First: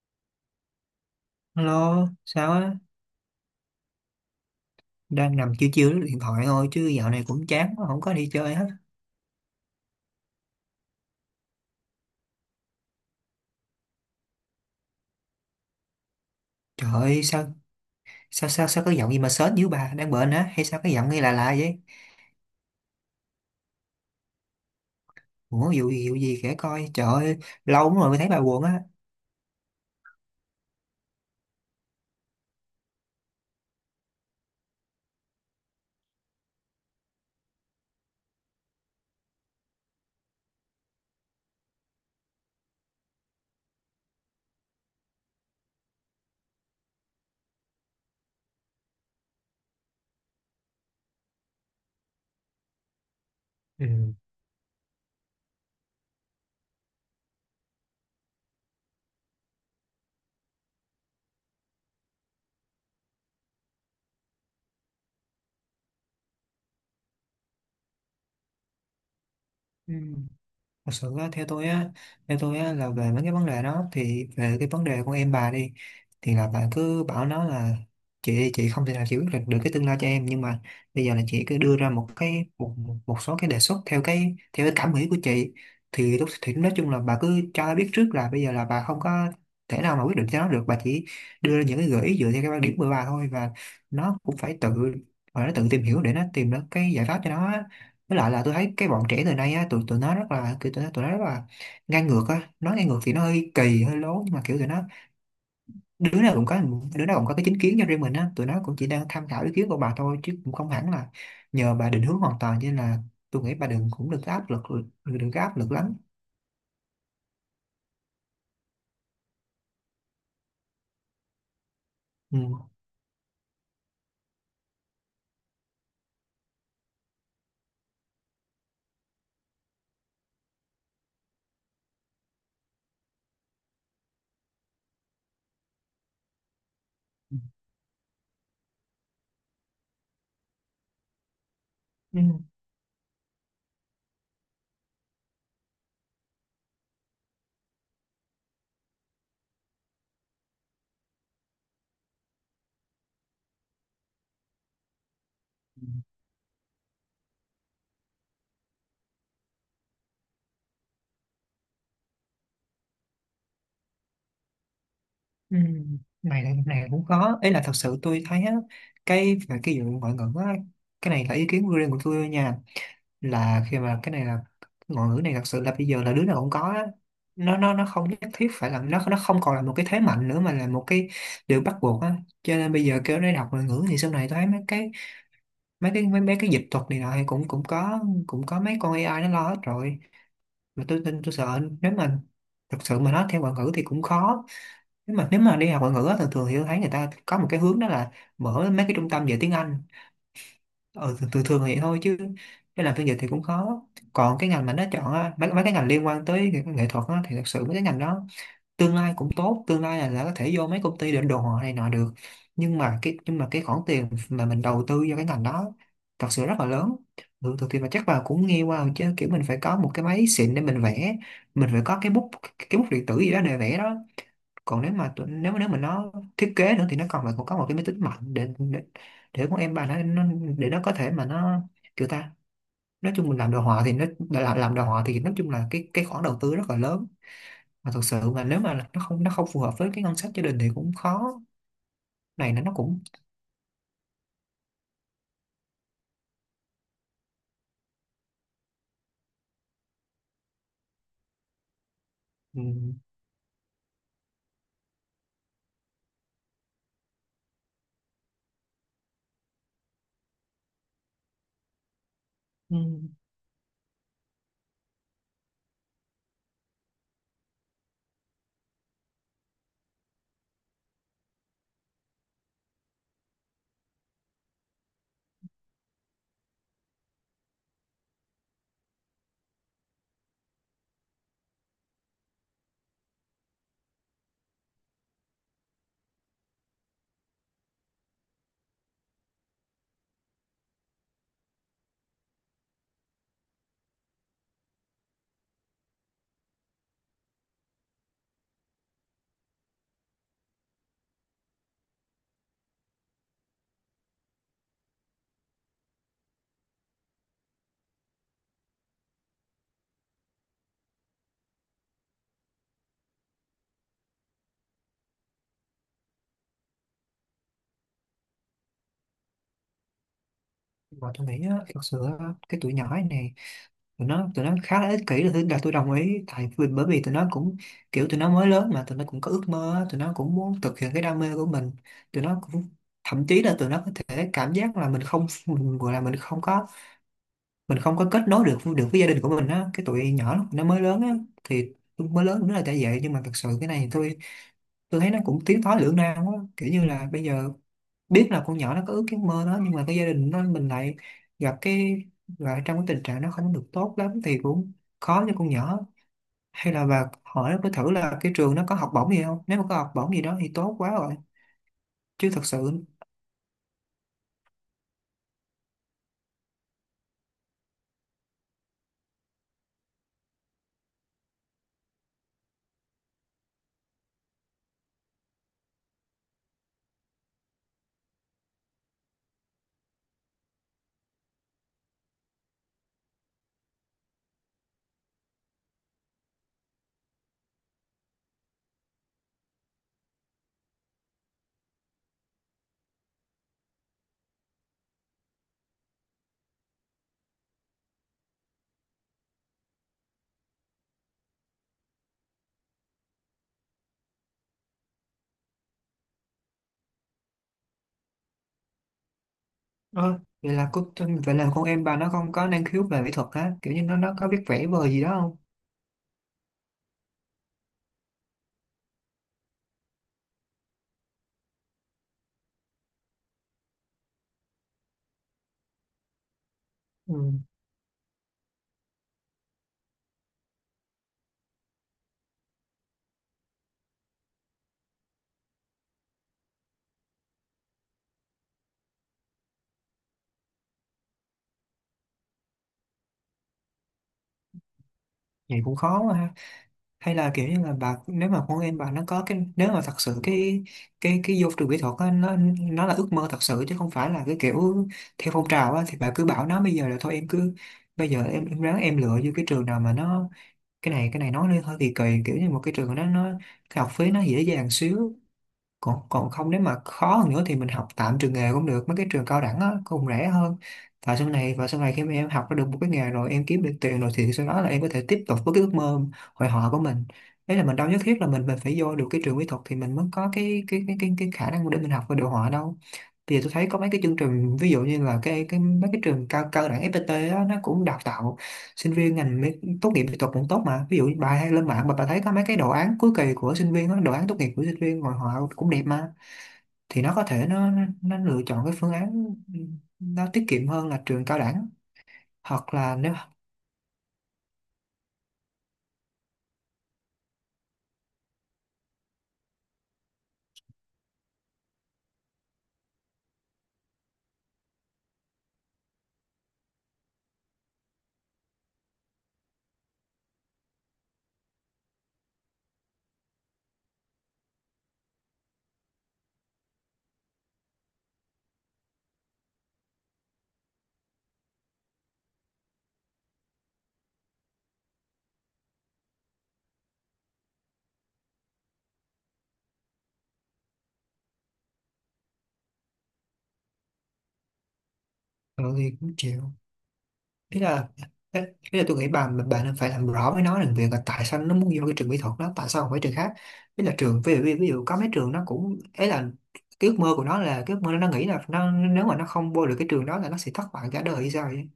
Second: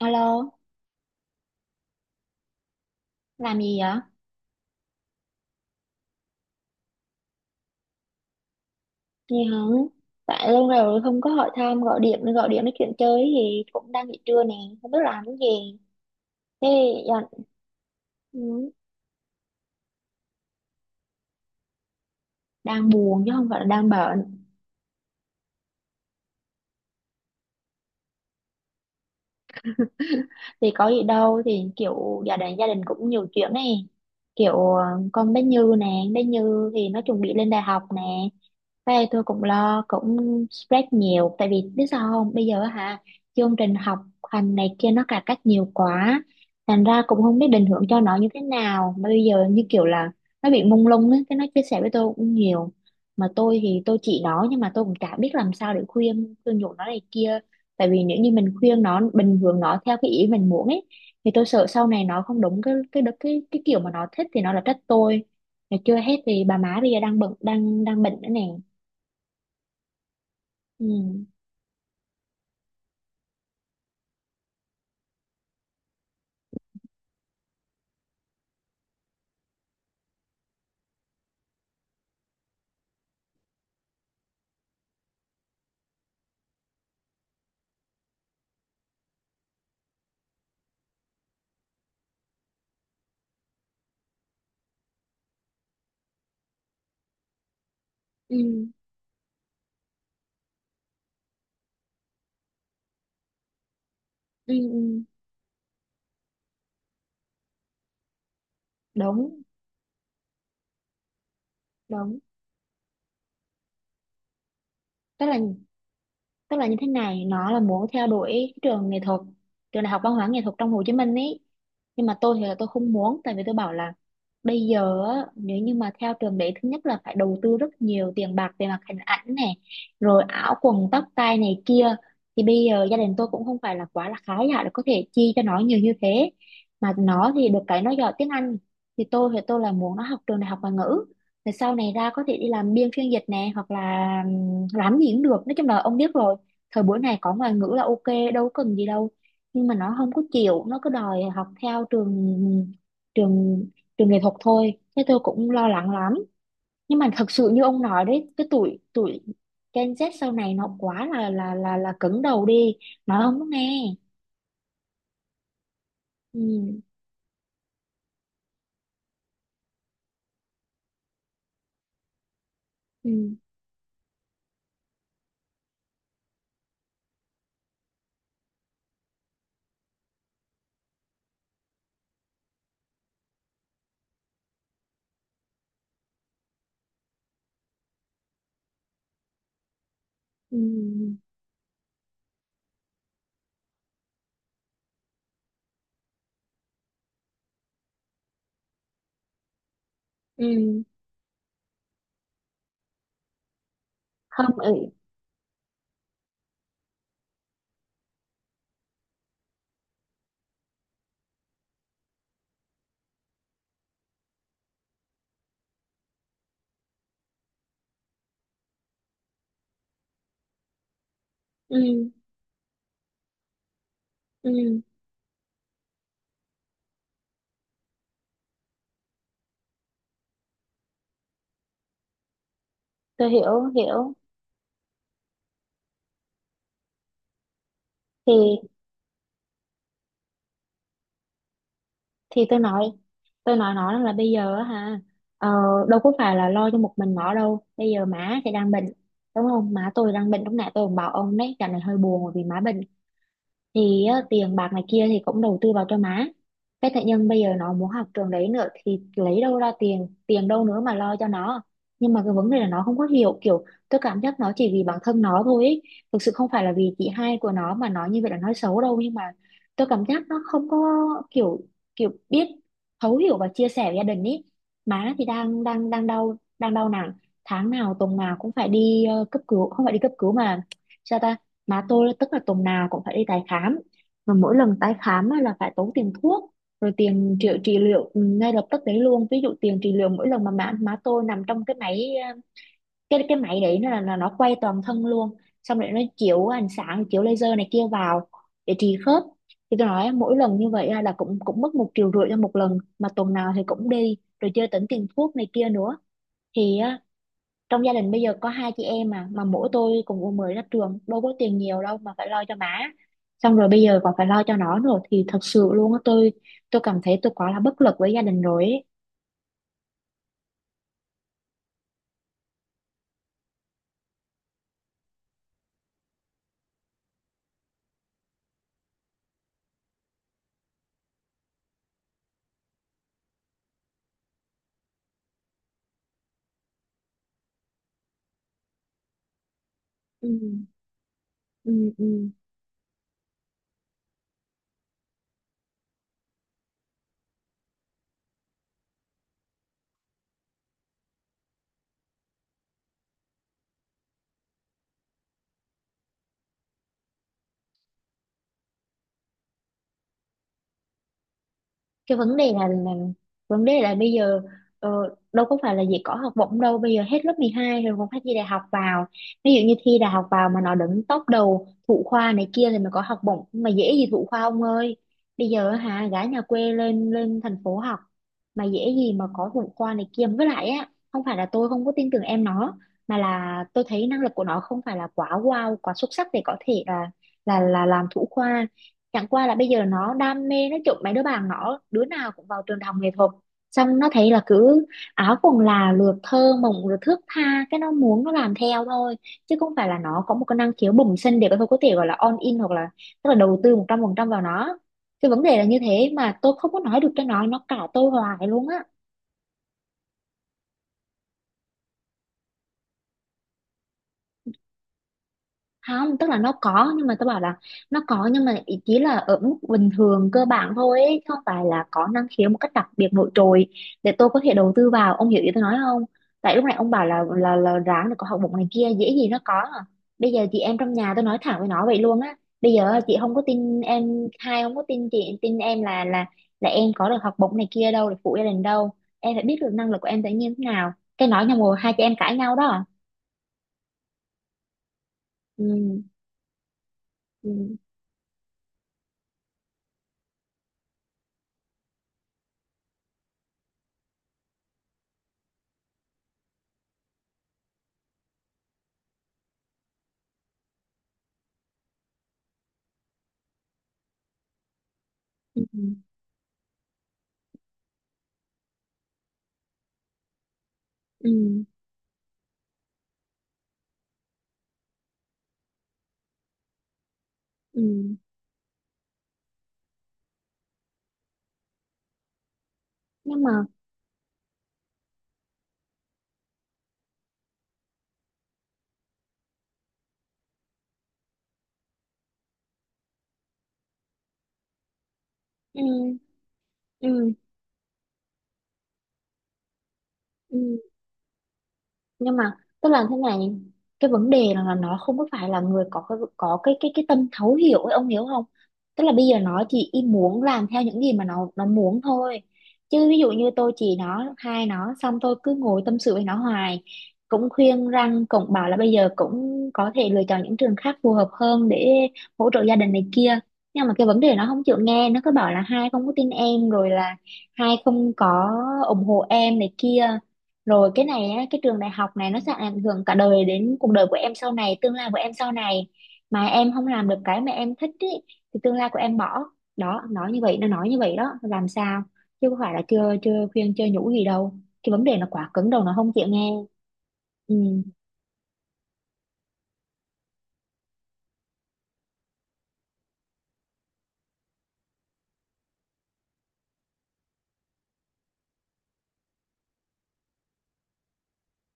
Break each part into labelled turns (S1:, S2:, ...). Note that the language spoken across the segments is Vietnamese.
S1: Alo,
S2: Hello, sao á?
S1: làm gì vậy?
S2: Đang nằm chiêu chiêu lướt điện thoại thôi chứ dạo này cũng chán quá, không có đi chơi hết.
S1: Gì không? Tại lâu rồi không có hỏi thăm, gọi điện nói chuyện chơi thì cũng đang nghỉ trưa nè, không biết làm cái gì. Thế
S2: Trời ơi,
S1: giờ
S2: sao sao sao
S1: ừ,
S2: sao có giọng gì mà sến dữ bà, đang bệnh á hay sao cái giọng nghe là lạ lạ vậy?
S1: đang buồn chứ không phải là đang bệnh.
S2: Ủa vụ gì kể coi. Trời ơi, lâu lắm rồi mới thấy bà buồn á.
S1: Thì có gì đâu, thì kiểu gia đình cũng nhiều chuyện này. Kiểu con bé Như nè, bé Như thì nó chuẩn bị lên đại học nè. Đây tôi cũng lo cũng stress nhiều, tại vì biết sao không, bây giờ hả, chương trình học hành này kia nó cải cách nhiều quá, thành ra cũng không biết định hướng cho nó như thế nào, mà bây giờ như kiểu là nó bị mông lung ấy, cái nó chia sẻ với tôi cũng nhiều, mà tôi thì
S2: Ừ.
S1: tôi chỉ nó nhưng mà tôi cũng chả biết làm sao để khuyên khuyên nhủ nó này kia. Tại vì nếu như mình khuyên nó bình thường nó theo cái ý mình muốn ấy, thì tôi sợ sau này nó không đúng cái kiểu mà nó thích thì nó là trách tôi. Mà chưa hết thì bà má bây giờ đang bận đang đang bệnh nữa nè.
S2: Ừ. Thật sự
S1: Ừ.
S2: á, theo tôi á là về mấy cái vấn đề đó, thì về cái vấn đề của em bà đi, thì là bà cứ bảo nó là chị không thể nào chị quyết định được cái tương lai cho em, nhưng mà bây giờ là chị cứ đưa ra một cái một, một một số cái đề xuất theo cái cảm nghĩ của chị, thì lúc thì nói chung là bà cứ cho nó biết trước là bây giờ là bà không có thể nào mà quyết định cho nó được, bà chỉ đưa ra những cái gợi ý dựa theo cái quan điểm của bà thôi. Và nó cũng phải tự và nó tự tìm hiểu để nó tìm được cái giải pháp cho nó á. Với lại
S1: Ừ.
S2: là tôi thấy cái bọn trẻ thời nay á, tụi tụi nó rất là kiểu, tụi nó rất là ngang ngược á. Nói ngang ngược thì nó hơi kỳ hơi lố, nhưng mà
S1: Ừ.
S2: kiểu tụi nó
S1: Ừ.
S2: đứa nào cũng có, đứa nào cũng có cái chính kiến cho riêng mình á. Tụi nó cũng chỉ đang tham
S1: Đúng.
S2: khảo ý kiến của bà thôi, chứ cũng không hẳn là nhờ bà định
S1: Đúng.
S2: hướng hoàn toàn, cho nên là tôi nghĩ bà đừng có áp lực,
S1: tức
S2: đừng
S1: là
S2: có áp lực lắm.
S1: tức là như thế này, nó là muốn theo đuổi cái trường nghệ thuật, trường đại học văn hóa nghệ thuật trong Hồ Chí Minh ấy, nhưng mà tôi
S2: Ừ.
S1: thì là tôi không muốn, tại vì tôi bảo là bây giờ á, nếu như mà theo trường đấy, thứ nhất là phải đầu tư rất nhiều tiền bạc về mặt hình ảnh này, rồi áo quần tóc tai này kia, thì bây giờ gia đình tôi cũng không phải là quá là khá giả để có thể chi cho nó nhiều như thế. Mà nó thì được cái nó giỏi tiếng Anh, thì tôi là muốn nó học trường đại học ngoại ngữ, rồi sau này ra
S2: Ừ.
S1: có thể đi làm biên phiên dịch nè, hoặc là làm gì cũng được, nói chung là ông biết rồi, thời buổi này có ngoại ngữ là ok, đâu cần gì đâu. Nhưng mà nó không có chịu, nó cứ đòi học theo trường trường trường nghệ thuật thôi, thế tôi cũng lo lắng lắm. Nhưng mà thật sự như ông nói đấy, cái tuổi tuổi Gen Z sau này nó quá là cứng đầu đi, nó không có nghe.
S2: Ừ.
S1: Ừ.
S2: Này cũng khó ấy, là thật sự tôi thấy á, cái về cái vụ ngoại ngữ á, cái này là ý kiến riêng của tôi nha,
S1: Ừ.
S2: là khi mà cái này là ngôn ngữ này, thật sự là bây giờ là đứa nào cũng có á. Nó không nhất thiết phải là, nó không còn là một cái thế mạnh nữa mà là một cái điều bắt buộc á. Cho nên bây giờ kêu nó đọc ngoại ngữ, thì sau này tôi thấy mấy cái dịch thuật này nọ thì cũng, cũng có, cũng có mấy con AI nó lo hết rồi.
S1: Ừ.
S2: Mà tôi sợ nếu mà thật sự mà nói theo ngoại ngữ thì cũng khó. Nếu mà đi học ngoại ngữ á, thường thường thì tôi thấy người ta có một cái hướng đó là mở mấy cái trung tâm về tiếng Anh.
S1: Ừ.
S2: Ừ, thường thường thì thôi chứ cái làm phiên dịch thì cũng khó. Còn cái
S1: Không.
S2: ngành mà nó
S1: Ừ.
S2: chọn á, mấy cái ngành liên quan tới nghệ thuật á, thì thật sự mấy cái ngành đó tương lai cũng tốt. Tương lai là có thể vô mấy công ty định đồ họa này nọ được. Nhưng mà cái khoản tiền mà mình đầu tư cho cái ngành đó thật sự rất là lớn. Ừ, thực thì mà chắc bà cũng nghe qua rồi chứ, kiểu mình phải có một cái máy xịn để mình vẽ, mình
S1: Ừ.
S2: phải có cái bút, cái bút điện tử gì đó để vẽ đó.
S1: Ừ.
S2: Còn nếu mà tụi, nếu nếu mà nó thiết kế nữa thì nó còn là cũng có một cái máy tính mạnh để để con em bà nó nó có thể mà nó kiểu ta nói
S1: Tôi
S2: chung mình làm đồ
S1: hiểu
S2: họa thì nó,
S1: hiểu
S2: làm đồ họa thì nói chung là cái khoản đầu tư rất là lớn. Mà thật sự mà
S1: thì
S2: nếu mà nó không phù hợp với cái ngân sách gia đình thì cũng khó.
S1: thì
S2: Này
S1: tôi
S2: là nó
S1: nói,
S2: cũng
S1: tôi nói nó là bây giờ á ha, ờ, đâu có phải là lo cho một mình nó đâu, bây giờ má thì đang bệnh, đúng không, má tôi đang bệnh, lúc nãy tôi cũng bảo ông đấy, dạo này hơi buồn bởi vì má
S2: ừ,
S1: bệnh, thì á, tiền bạc này kia thì cũng đầu tư vào cho má, cái tự nhiên bây giờ nó muốn học trường đấy nữa, thì lấy đâu ra tiền, tiền đâu nữa mà lo cho nó. Nhưng mà cái vấn đề là
S2: ừ.
S1: nó không có hiểu, kiểu tôi cảm giác nó chỉ vì bản thân nó thôi ý. Thực sự không phải là vì chị hai của nó mà nói như vậy là nói xấu đâu, nhưng mà tôi cảm giác nó không có kiểu, kiểu biết thấu hiểu và chia sẻ với gia đình ý. Má thì đang đang đang đau, đang đau nặng, tháng nào tuần nào cũng phải đi cấp cứu, không phải đi cấp cứu mà sao ta, má tôi tức là tuần nào cũng phải đi tái khám, mà mỗi lần tái khám á là phải tốn tiền thuốc, rồi tiền trị liệu ừ, ngay lập tức đấy luôn. Ví dụ tiền trị liệu mỗi lần mà má tôi nằm trong cái máy cái máy đấy là nó quay toàn thân luôn, xong rồi nó chiếu ánh sáng chiếu laser này kia vào để trị khớp, thì tôi nói mỗi lần như vậy á là cũng cũng mất 1,5 triệu cho một lần, mà tuần nào thì cũng đi, rồi chưa tính tiền thuốc này kia nữa. Thì trong gia đình bây giờ có hai chị em mà mỗi tôi cùng u mười ra trường, đâu có tiền nhiều đâu mà phải lo cho má, xong rồi bây giờ còn phải lo cho nó nữa, thì thật sự luôn á, tôi cảm thấy tôi quá là bất lực với gia đình rồi ấy.
S2: Mà tôi nghĩ á, thật sự á, cái tuổi nhỏ này tụi nó khá là ích kỷ, là tôi đồng ý, tại vì bởi vì tụi nó cũng kiểu tụi nó mới lớn, mà tụi nó cũng có ước mơ á, tụi nó cũng muốn thực hiện cái đam mê của mình. Tụi nó cũng thậm chí là tụi nó có thể cảm giác là mình không mình gọi là mình không có, mình không có kết nối được được với gia đình của mình á, cái tụi
S1: Ừ.
S2: nhỏ lúc nó mới lớn á. thì
S1: Ừ.
S2: mới
S1: Ừ.
S2: lớn nó là tại vậy. Nhưng mà thật sự cái này thì tôi thấy nó cũng tiến thoái lưỡng nan quá, kiểu như là bây giờ biết là con nhỏ nó có ước cái mơ đó, nhưng mà cái gia đình nó mình lại gặp cái lại trong cái tình trạng nó không được tốt lắm thì cũng khó cho con nhỏ. Hay là bà hỏi với thử là cái trường nó có học bổng gì không, nếu mà có học bổng gì đó thì tốt quá rồi.
S1: Cái
S2: Chứ
S1: vấn
S2: thật
S1: đề là,
S2: sự
S1: là vấn đề là bây giờ ờ, đâu có phải là chỉ có học bổng đâu, bây giờ hết lớp 12 rồi còn phải thi đại học vào, ví dụ như thi đại học vào mà nó đứng top đầu thủ khoa này kia thì mới có học bổng, mà dễ gì thủ khoa ông ơi. Bây giờ hả, gái nhà quê lên lên thành phố học mà dễ gì mà có thủ khoa này kia. Với lại á, không phải là tôi không có tin tưởng em nó, mà là tôi thấy năng lực của nó không phải là quá wow quá xuất sắc để có thể là làm thủ khoa. Chẳng qua là bây giờ nó đam mê, nó chụp mấy đứa bạn nó đứa nào cũng vào trường đại học nghệ thuật, xong nó thấy là cứ áo quần là lượt thơ mộng rồi thước tha, cái nó muốn nó làm theo thôi, chứ không phải là nó có một cái năng khiếu bẩm sinh để có thể gọi là on in, hoặc là tức là đầu tư 100% vào nó. Cái vấn đề là như thế mà tôi không có nói được cho nó cãi tôi hoài luôn á.
S2: ơ vậy là cô, vậy là con em bà nó không có năng khiếu về mỹ thuật á, kiểu như nó có biết vẽ vời gì đó không?
S1: Không, tức là nó có, nhưng mà tôi bảo là nó có nhưng mà ý chỉ là ở mức bình thường cơ bản thôi ấy, chứ không phải là có năng khiếu một cách đặc biệt nổi trội để tôi có thể đầu tư vào, ông hiểu ý tôi nói không. Tại lúc này ông bảo
S2: Ừ.
S1: là ráng là có học bổng này kia, dễ gì nó có à. Bây giờ chị em trong nhà tôi nói thẳng với nó vậy luôn á, bây giờ chị không có tin em, hai không có tin chị tin em là em có được học bổng này kia đâu, được phụ gia đình đâu, em phải biết được năng lực của em tự nhiên thế nào, cái nói nhau rồi hai chị em cãi nhau đó à.
S2: Vậy
S1: Ừ.
S2: cũng khó quá ha. Hay là kiểu như là
S1: Ừ.
S2: bà, nếu mà con em bà nó có cái, nếu mà thật sự cái cái vô trường kỹ thuật á, nó là ước mơ thật sự chứ không phải là cái kiểu theo phong trào á, thì bà cứ bảo nó bây giờ là thôi em cứ, bây giờ em ráng em lựa vô cái trường nào mà nó, cái này nói lên hơi kỳ kỳ, kiểu như một cái trường nó cái học phí nó dễ dàng xíu. Còn,
S1: Ừ.
S2: còn không nếu mà khó hơn nữa thì mình học tạm trường nghề cũng được, mấy cái trường cao đẳng á cũng rẻ hơn. và sau
S1: Ừ.
S2: này và sau này khi mà em học ra được một cái nghề rồi, em kiếm được tiền rồi, thì sau đó là em có thể tiếp tục với cái ước mơ hội họa của mình. Đấy là mình đâu nhất
S1: Ừ.
S2: thiết là mình phải vô được cái trường mỹ thuật thì mình mới có cái khả năng để mình học về đồ họa đâu. Thì
S1: Nhưng mà
S2: tôi thấy có mấy cái chương trình, ví dụ như là cái mấy cái trường cao cao đẳng FPT á, nó cũng đào tạo sinh viên tốt nghiệp mỹ thuật cũng tốt mà. Ví dụ như bà hay lên mạng mà bà thấy có mấy cái đồ án cuối kỳ của sinh viên á, đồ án tốt nghiệp của sinh viên rồi, họ cũng
S1: ừ.
S2: đẹp mà. Thì nó có
S1: Ừ.
S2: thể nó lựa chọn cái phương án nó tiết
S1: Ừ.
S2: kiệm hơn là trường cao đẳng.
S1: Nhưng mà
S2: Hoặc
S1: tức
S2: là
S1: là
S2: nếu
S1: thế này, cái vấn đề là nó không có phải là người có cái tâm thấu hiểu ấy, ông hiểu không. Tức là bây giờ nó chỉ ý muốn làm theo những gì mà nó muốn thôi, chứ ví dụ như tôi chỉ nó hai, nó xong tôi cứ ngồi tâm sự với nó hoài, cũng khuyên răng cũng bảo là bây giờ cũng có thể lựa chọn những trường khác phù hợp hơn để hỗ trợ gia đình này kia, nhưng mà cái vấn đề nó không chịu nghe, nó cứ bảo là hai không có tin em, rồi là hai không có ủng hộ em này kia, rồi cái này á, cái trường đại học này nó sẽ ảnh hưởng cả đời đến cuộc đời của em sau này, tương lai của em sau này. Mà em không làm được cái mà em thích ý, thì tương lai của em bỏ. Đó, nói như vậy, nó nói như vậy đó, làm sao? Chứ không phải là chưa chưa khuyên chưa nhủ gì đâu. Cái vấn đề nó quá
S2: ừ,
S1: cứng đầu nó
S2: thì
S1: không
S2: cũng
S1: chịu
S2: chịu.
S1: nghe. Ừ.
S2: Ý là ý là tôi nghĩ bà bạn nên phải làm rõ với nó rằng việc là tại sao nó muốn vô cái trường mỹ thuật đó, tại sao không phải trường khác. Ý là trường ví dụ, ví dụ có mấy trường nó cũng ấy, là cái ước mơ của nó là cái ước mơ nó nghĩ là nó, nếu mà nó không vô được cái trường đó là nó sẽ thất bại cả đời hay sao vậy?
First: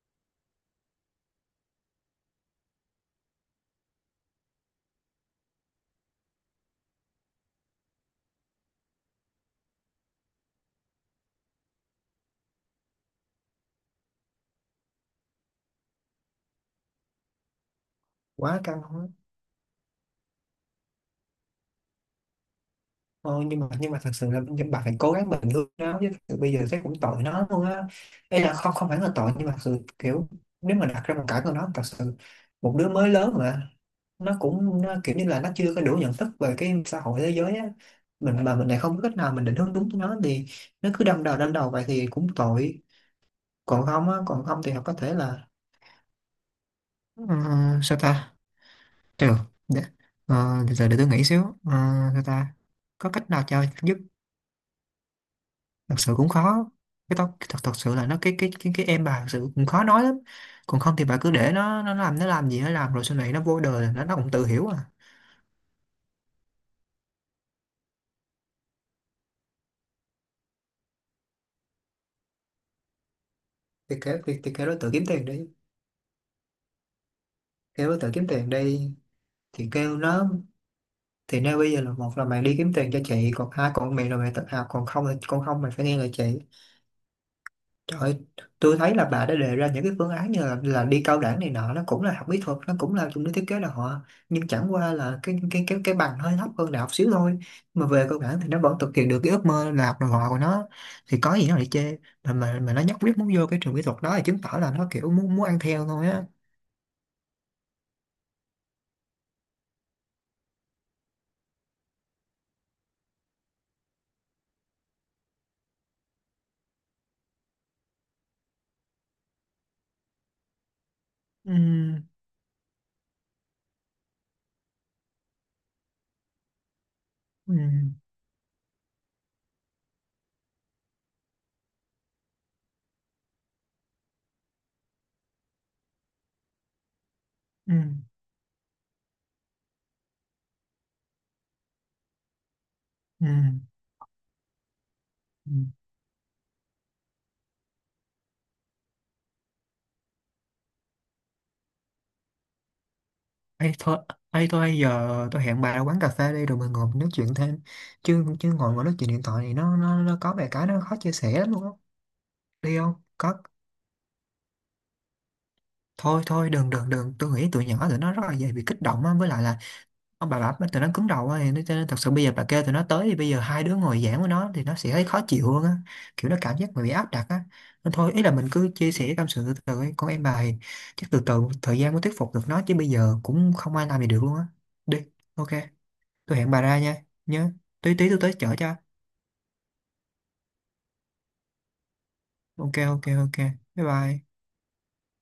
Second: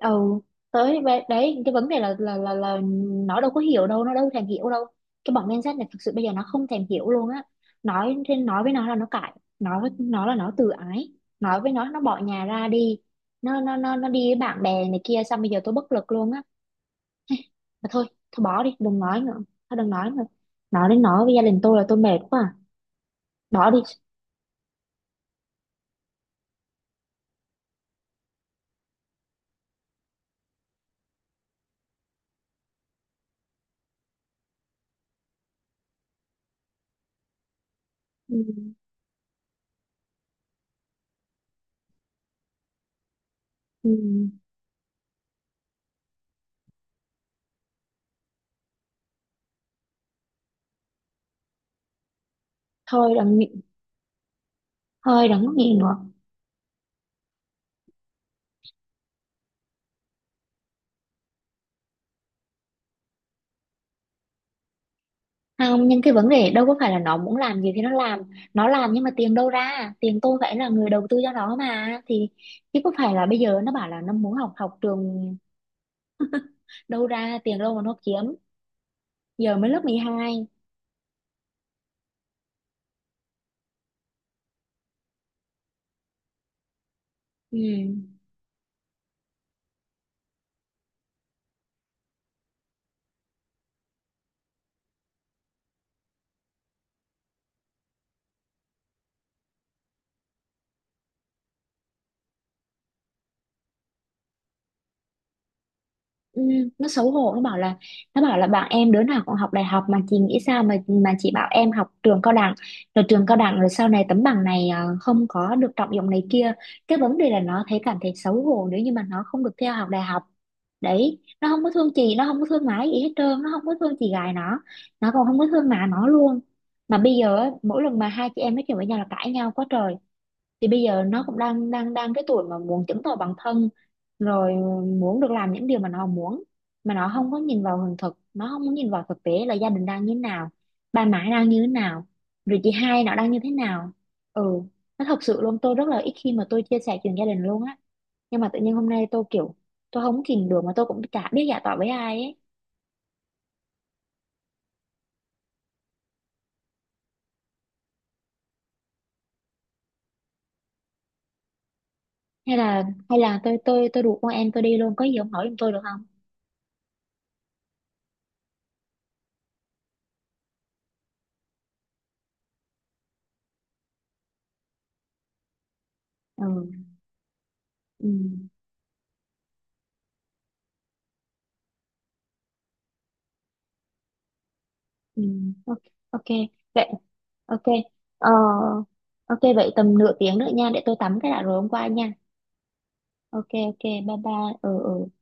S1: Ừ tới đấy cái vấn đề là nó đâu có hiểu đâu, nó đâu thèm hiểu đâu, cái bọn Gen Z này thực sự bây giờ nó không thèm hiểu luôn á. Nói thì nói với nó là nó cãi, nói với nó là nó tự ái, nói với nó bỏ nhà ra đi, nó đi với bạn bè này kia, xong bây giờ tôi bất lực luôn á. Mà thôi, thôi
S2: Quá
S1: bỏ đi
S2: căng.
S1: đừng nói nữa, thôi đừng nói nữa, nói đến nói với gia đình tôi là tôi mệt quá à.
S2: Thôi nhưng mà
S1: Bỏ đi.
S2: nhưng mà thật sự là nhưng bà phải cố gắng, mình thương nó chứ, thật sự bây giờ thấy cũng tội nó luôn á. Đây là không, không phải là tội, nhưng mà thật sự kiểu nếu mà đặt ra hoàn cảnh của nó, thật sự một đứa mới lớn mà, nó cũng nó kiểu như là nó chưa có đủ nhận thức về cái xã hội thế giới á,
S1: Ừ.
S2: mình mà mình lại không có cách nào mình định hướng đúng cho nó thì nó cứ đâm đầu vậy thì cũng tội. Còn
S1: Ừ.
S2: không á, còn không thì họ có thể là ờ, sao ta, được, để, ờ, giờ để tôi nghĩ xíu. Ờ, sao ta, có
S1: thôi
S2: cách
S1: đừng
S2: nào
S1: nghĩ-
S2: cho giúp.
S1: Thôi đừng có nghĩ
S2: Thật
S1: nữa.
S2: sự cũng khó. Cái tóc thật thật sự là nó cái em bà thật sự cũng khó nói lắm. Còn không thì bà cứ để nó, nó làm gì nó làm, rồi sau này nó vô đời là nó cũng tự hiểu à.
S1: Không, nhưng cái vấn đề đâu có phải là nó muốn làm gì thì nó làm, nó làm nhưng mà tiền đâu ra, tiền tôi phải là người đầu tư cho nó mà thì, chứ có phải là bây giờ nó bảo
S2: thì
S1: là nó
S2: kêu
S1: muốn
S2: thì,
S1: học
S2: thì kêu nó
S1: học
S2: tự kiếm tiền
S1: trường,
S2: đi.
S1: đâu ra tiền đâu mà
S2: Kêu
S1: nó
S2: nó tự kiếm
S1: kiếm,
S2: tiền đi.
S1: giờ
S2: thì
S1: mới lớp
S2: kêu nó
S1: 12.
S2: thì nếu bây giờ là, một là mày đi kiếm tiền cho chị, còn hai còn mày là mày tự học, còn không là, còn không mày phải nghe lời chị.
S1: Ừ.
S2: Trời ơi, tôi thấy là bà đã đề ra những cái phương án như là đi cao đẳng này nọ, nó cũng là học mỹ thuật, nó cũng là dùng để thiết kế đồ họa, nhưng chẳng qua là cái bằng hơi thấp hơn đại học xíu thôi. Mà về cao đẳng thì nó vẫn thực hiện được cái ước mơ là học đồ họa của nó, thì có gì nó lại chê. Mà nó nhất quyết muốn vô cái trường mỹ thuật đó thì chứng tỏ là nó kiểu muốn muốn ăn theo thôi á.
S1: Ừ, nó xấu hổ nó bảo là, nó bảo là bạn em đứa nào cũng học đại học mà chị nghĩ sao mà chị bảo em học trường cao đẳng, rồi trường cao đẳng rồi sau này tấm bằng này à, không có được trọng dụng này kia. Cái vấn đề là nó thấy cảm thấy xấu hổ nếu như mà nó không được theo học đại học. Đấy, nó không có thương
S2: Ừm,
S1: chị, nó không có thương má gì hết trơn, nó không có thương chị gái nó còn không có thương má nó luôn. Mà bây giờ á, mỗi
S2: ừm,
S1: lần mà hai chị em nói chuyện với nhau là cãi nhau quá trời. Thì bây giờ nó cũng đang đang đang cái tuổi mà muốn chứng tỏ bản thân, rồi muốn được làm những điều mà nó muốn, mà nó không có nhìn vào hiện
S2: ừm,
S1: thực, nó không có nhìn vào thực tế là gia đình đang như thế nào, ba má đang như thế nào, rồi chị hai nó đang như thế
S2: ừm,
S1: nào. Ừ. Nó thật sự luôn,
S2: ừm.
S1: tôi rất là ít khi mà tôi chia sẻ chuyện gia đình luôn á, nhưng mà tự nhiên hôm nay tôi kiểu tôi không kìm được, mà tôi cũng chả biết giải tỏa với ai ấy.
S2: Ê, thôi, ấy thôi giờ tôi hẹn bà ra quán cà phê đi rồi mình ngồi mình nói chuyện thêm. Chứ chứ ngồi ngồi nói chuyện điện thoại này nó có vài cái nó khó chia sẻ lắm luôn á.
S1: Hay
S2: Đi
S1: là,
S2: không
S1: hay
S2: có.
S1: là tôi tôi tôi rủ con em tôi đi luôn, có gì ông hỏi giùm tôi được không.
S2: Thôi thôi đừng đừng đừng, tôi nghĩ tụi nhỏ tụi nó rất là dễ bị kích động á, với lại là ông bà tụi nó cứng đầu á thì nó- cho nên thật sự bây giờ bà kêu tụi nó tới thì bây giờ hai đứa ngồi giảng với nó thì nó sẽ thấy khó chịu hơn á, kiểu nó cảm giác mà
S1: Ừ.
S2: bị áp đặt á. Nên
S1: Ừ.
S2: thôi ý là mình cứ chia sẻ tâm sự từ từ ấy. Con em bà thì chắc từ từ thời gian mới thuyết phục được nó, chứ bây giờ cũng không ai làm gì được luôn á. Đi,
S1: Ừ.
S2: ok,
S1: Ok. Ok
S2: tôi hẹn bà ra
S1: vậy.
S2: nha. Nhớ,
S1: Ok.
S2: tí tí tôi
S1: Ờ,
S2: tới chở cho.
S1: ok vậy tầm nửa tiếng nữa nha, để tôi tắm cái đã rồi hôm qua nha.
S2: Ok ok ok,
S1: Ok ok
S2: bye bye.
S1: bye bye. Ừ. Ừ.